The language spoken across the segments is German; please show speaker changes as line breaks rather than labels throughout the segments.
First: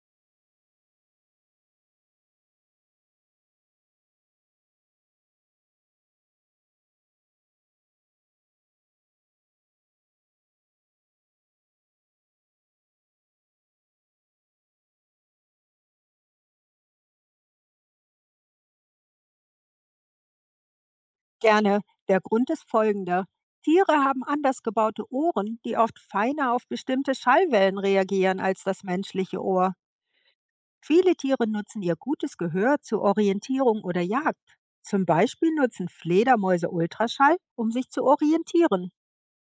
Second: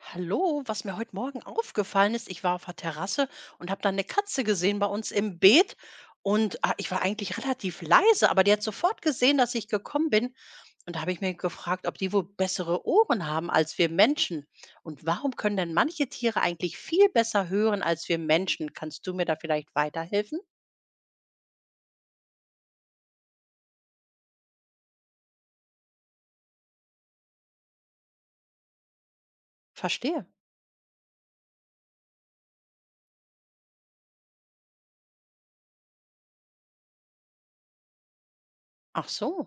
Hallo, was mir heute Morgen aufgefallen ist, ich war auf der Terrasse und habe dann eine Katze gesehen bei uns im Beet. Und ich war eigentlich relativ leise, aber die hat sofort gesehen, dass ich gekommen bin. Und da habe ich mir gefragt, ob die wohl bessere Ohren haben als wir Menschen. Und warum können denn manche Tiere eigentlich viel besser hören als wir Menschen? Kannst du mir da vielleicht weiterhelfen?
Gerne. Der Grund ist folgender. Tiere haben anders gebaute Ohren, die oft feiner auf bestimmte Schallwellen reagieren als das menschliche Ohr.
Verstehe.
Viele Tiere nutzen ihr gutes Gehör zur Orientierung oder Jagd. Zum Beispiel nutzen Fledermäuse Ultraschall, um sich zu orientieren.
Ach so.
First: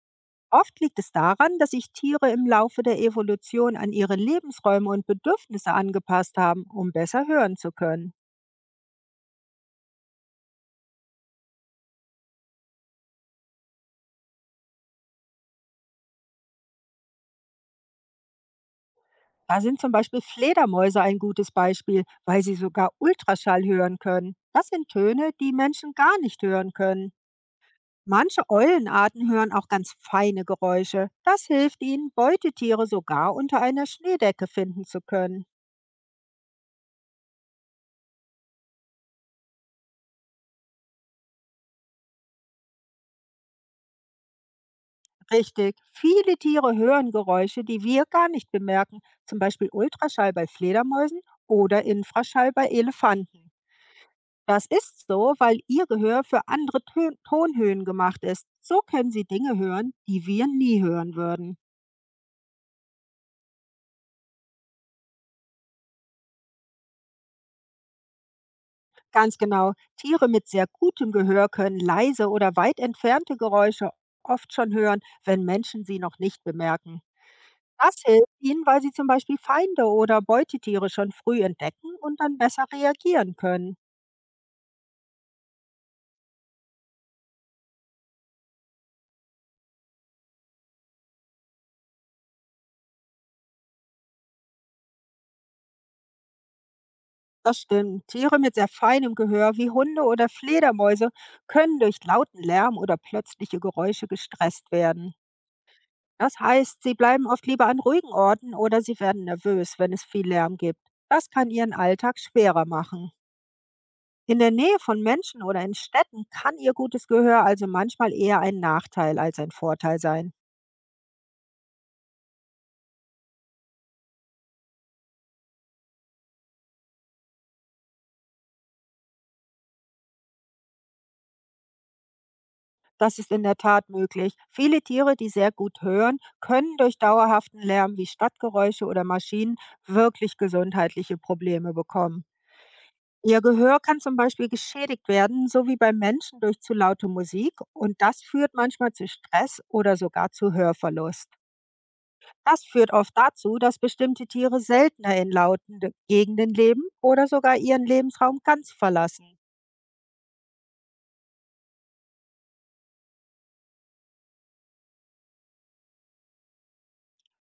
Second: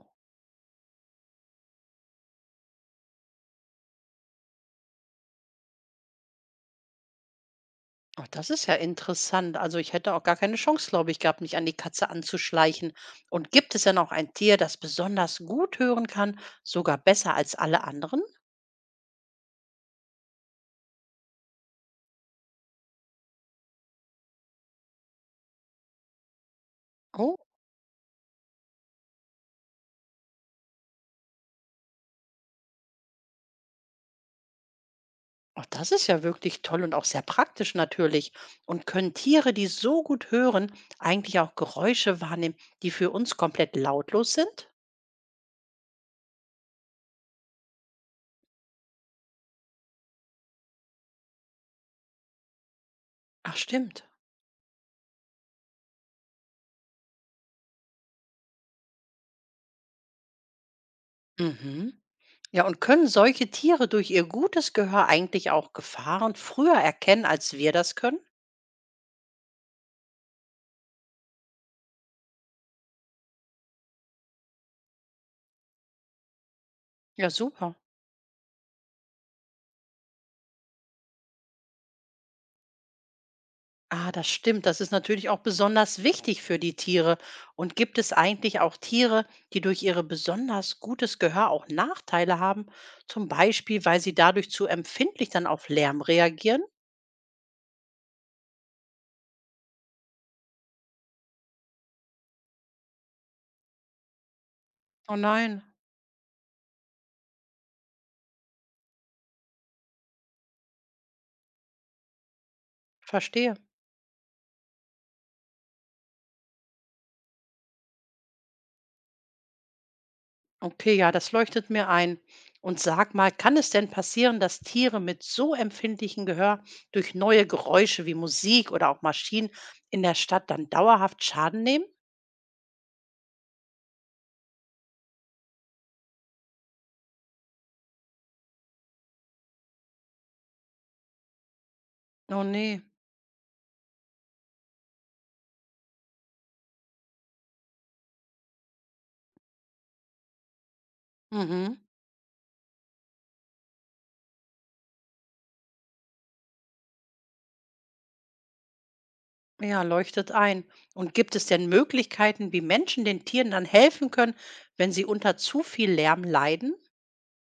Oft liegt es daran, dass sich Tiere im Laufe der Evolution an ihre Lebensräume und Bedürfnisse angepasst haben, um besser hören zu können.
Oh, das ist ja interessant. Also ich hätte auch gar keine Chance, glaube ich, gehabt, mich an die Katze anzuschleichen. Und gibt es denn auch ein Tier, das besonders gut hören kann, sogar besser als alle anderen?
Da sind zum Beispiel Fledermäuse ein gutes Beispiel, weil sie sogar Ultraschall hören können. Das sind Töne, die Menschen gar nicht hören können.
Oh,
Manche Eulenarten hören auch ganz feine Geräusche. Das hilft ihnen, Beutetiere sogar unter einer Schneedecke finden zu können.
oh, das ist ja wirklich toll und auch sehr praktisch natürlich. Und können Tiere, die so gut hören, eigentlich auch Geräusche wahrnehmen, die für uns komplett lautlos sind?
Richtig, viele Tiere hören Geräusche, die wir gar nicht bemerken, zum Beispiel Ultraschall bei Fledermäusen oder Infraschall bei Elefanten.
Ach, stimmt.
Das ist so, weil Ihr Gehör für andere Tön Tonhöhen gemacht ist. So können Sie Dinge hören, die wir nie hören würden.
Mhm. Ja, und können solche Tiere durch ihr gutes Gehör eigentlich auch Gefahren früher erkennen, als wir das können?
Ganz genau, Tiere mit sehr gutem Gehör können leise oder weit entfernte Geräusche oft schon hören, wenn Menschen sie noch nicht bemerken.
Ja, super.
Das hilft ihnen, weil sie zum Beispiel Feinde oder Beutetiere schon früh entdecken und dann besser reagieren können.
Ah, das stimmt. Das ist natürlich auch besonders wichtig für die Tiere. Und gibt es eigentlich auch Tiere, die durch ihre besonders gutes Gehör auch Nachteile haben? Zum Beispiel, weil sie dadurch zu empfindlich dann auf Lärm reagieren?
Das stimmt. Tiere mit sehr feinem Gehör wie Hunde oder Fledermäuse können durch lauten Lärm oder plötzliche Geräusche gestresst werden.
Oh nein,
Das heißt, sie bleiben oft lieber an ruhigen Orten oder sie werden nervös, wenn es viel Lärm gibt. Das kann ihren Alltag schwerer machen.
verstehe.
In der Nähe von Menschen oder in Städten kann ihr gutes Gehör also manchmal eher ein Nachteil als ein Vorteil sein.
Okay, ja, das leuchtet mir ein. Und sag mal, kann es denn passieren, dass Tiere mit so empfindlichem Gehör durch neue Geräusche wie Musik oder auch Maschinen in der Stadt dann dauerhaft Schaden nehmen?
Das ist in der Tat möglich. Viele Tiere, die sehr gut hören, können durch dauerhaften Lärm wie Stadtgeräusche oder Maschinen wirklich gesundheitliche Probleme bekommen.
Oh nee.
Ihr Gehör kann zum Beispiel geschädigt werden, so wie beim Menschen durch zu laute Musik. Und das führt manchmal zu Stress oder sogar zu Hörverlust.
Mhm.
Das führt oft dazu, dass bestimmte Tiere seltener in lauten Gegenden leben oder sogar ihren Lebensraum ganz verlassen.
Ja, leuchtet ein. Und gibt es denn Möglichkeiten, wie Menschen den Tieren dann helfen können, wenn sie unter zu viel Lärm leiden?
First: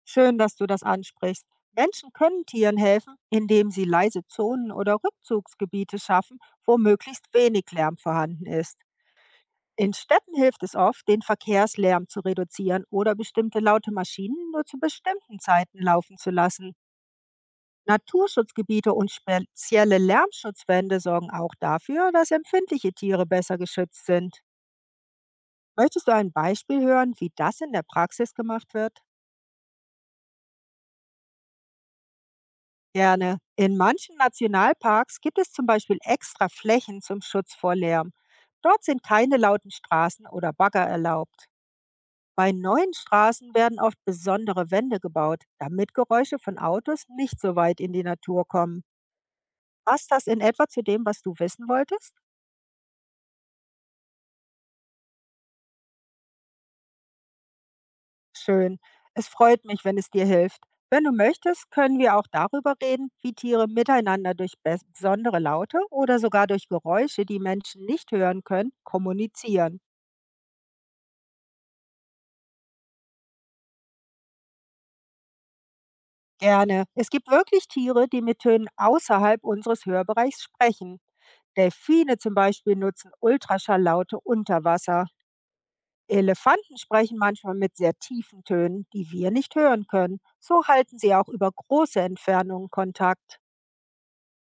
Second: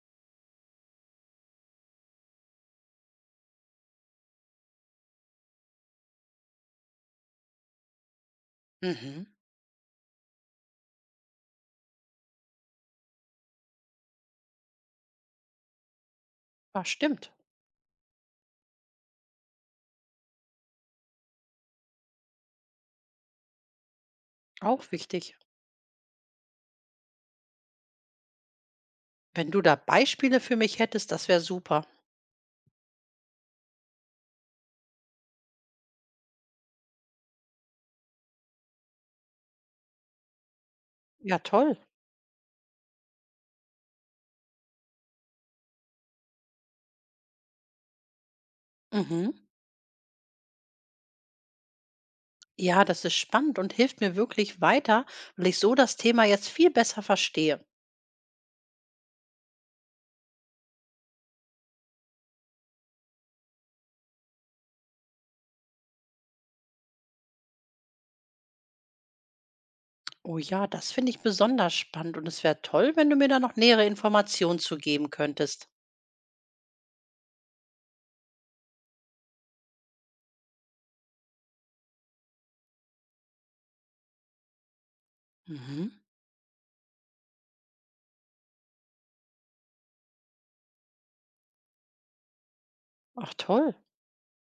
Schön, dass du das ansprichst. Menschen können Tieren helfen, indem sie leise Zonen oder Rückzugsgebiete schaffen, wo möglichst wenig Lärm vorhanden ist.
Mhm.
In Städten hilft es oft, den Verkehrslärm zu reduzieren oder bestimmte laute Maschinen nur zu bestimmten Zeiten laufen zu lassen.
Ah, stimmt.
Naturschutzgebiete und spezielle Lärmschutzwände sorgen auch dafür, dass empfindliche Tiere besser geschützt sind.
Auch wichtig.
Möchtest du ein Beispiel hören, wie das in der Praxis gemacht wird?
Wenn du da Beispiele für mich hättest, das wäre super.
Gerne. In manchen Nationalparks gibt es zum Beispiel extra Flächen zum Schutz vor Lärm. Dort sind keine lauten Straßen oder Bagger
Ja,
erlaubt.
toll.
Bei neuen Straßen werden oft besondere Wände gebaut, damit Geräusche von Autos nicht so weit in die Natur kommen.
Mhm.
Passt das in etwa zu dem, was du wissen wolltest?
Ja, das ist spannend und hilft mir wirklich weiter, weil ich so das Thema jetzt viel besser verstehe.
Schön. Es freut mich, wenn es dir hilft. Wenn du möchtest, können wir auch darüber reden, wie Tiere miteinander durch besondere Laute oder sogar durch Geräusche, die Menschen nicht hören können, kommunizieren.
Oh ja, das finde ich besonders spannend und es wäre toll, wenn du mir da noch nähere Informationen zu geben könntest.
Gerne. Es gibt wirklich Tiere, die mit Tönen außerhalb unseres Hörbereichs sprechen. Delfine zum Beispiel nutzen Ultraschalllaute unter Wasser.
Mhm.
Elefanten sprechen manchmal mit sehr tiefen Tönen, die wir nicht hören können. So halten sie auch über große Entfernungen
Ach,
Kontakt.
toll.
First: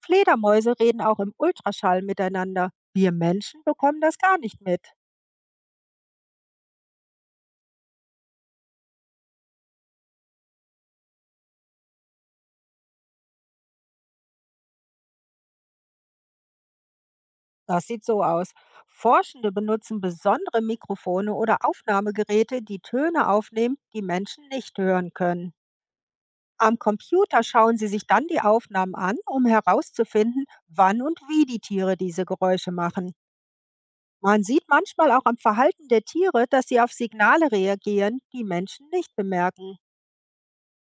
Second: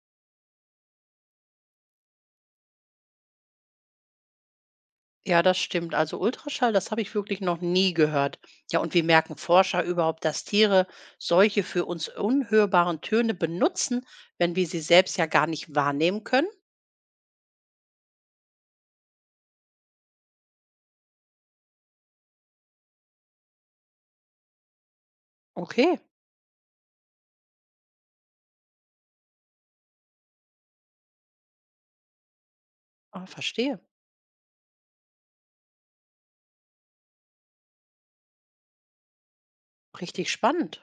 Fledermäuse reden auch im Ultraschall miteinander. Wir Menschen bekommen das gar nicht mit.
Ja, das stimmt. Also Ultraschall, das habe ich wirklich noch nie gehört. Ja, und wie merken Forscher überhaupt, dass Tiere solche für uns unhörbaren Töne benutzen, wenn wir sie selbst ja gar nicht wahrnehmen können?
Das sieht so aus. Forschende benutzen besondere Mikrofone oder Aufnahmegeräte, die Töne aufnehmen, die Menschen nicht hören können.
Okay,
Am Computer schauen sie sich dann die Aufnahmen an, um herauszufinden, wann und wie die Tiere diese Geräusche machen.
verstehe.
Man sieht manchmal auch am Verhalten der Tiere, dass sie auf Signale reagieren, die Menschen nicht bemerken.
Richtig spannend.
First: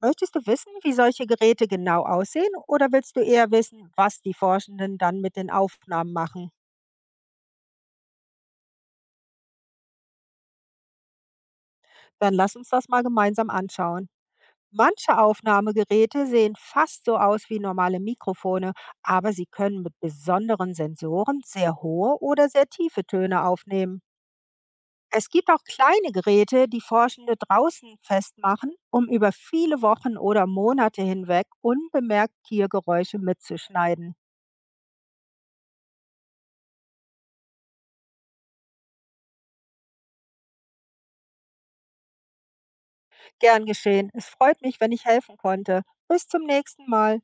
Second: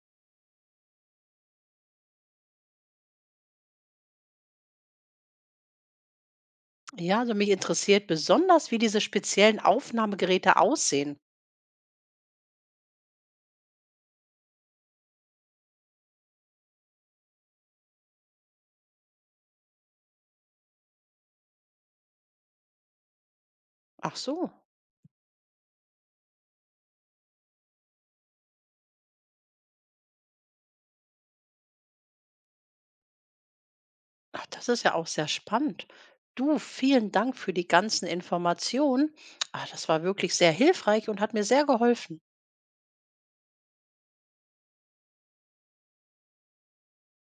Möchtest du wissen, wie solche Geräte genau aussehen oder willst du eher wissen, was die Forschenden dann mit den Aufnahmen machen?
Ja, also mich interessiert besonders, wie diese speziellen Aufnahmegeräte aussehen.
Dann lass uns das mal gemeinsam anschauen. Manche Aufnahmegeräte sehen fast so aus wie normale Mikrofone, aber sie können mit besonderen Sensoren sehr hohe oder sehr tiefe Töne aufnehmen.
Ach so.
Es gibt auch kleine Geräte, die Forschende draußen festmachen, um über viele Wochen oder Monate hinweg unbemerkt Tiergeräusche mitzuschneiden.
Ach, das ist ja auch sehr spannend. Du, vielen Dank für die ganzen Informationen. Das war wirklich sehr hilfreich und hat mir sehr geholfen.
Gern geschehen. Es freut mich, wenn ich helfen konnte. Bis zum nächsten Mal.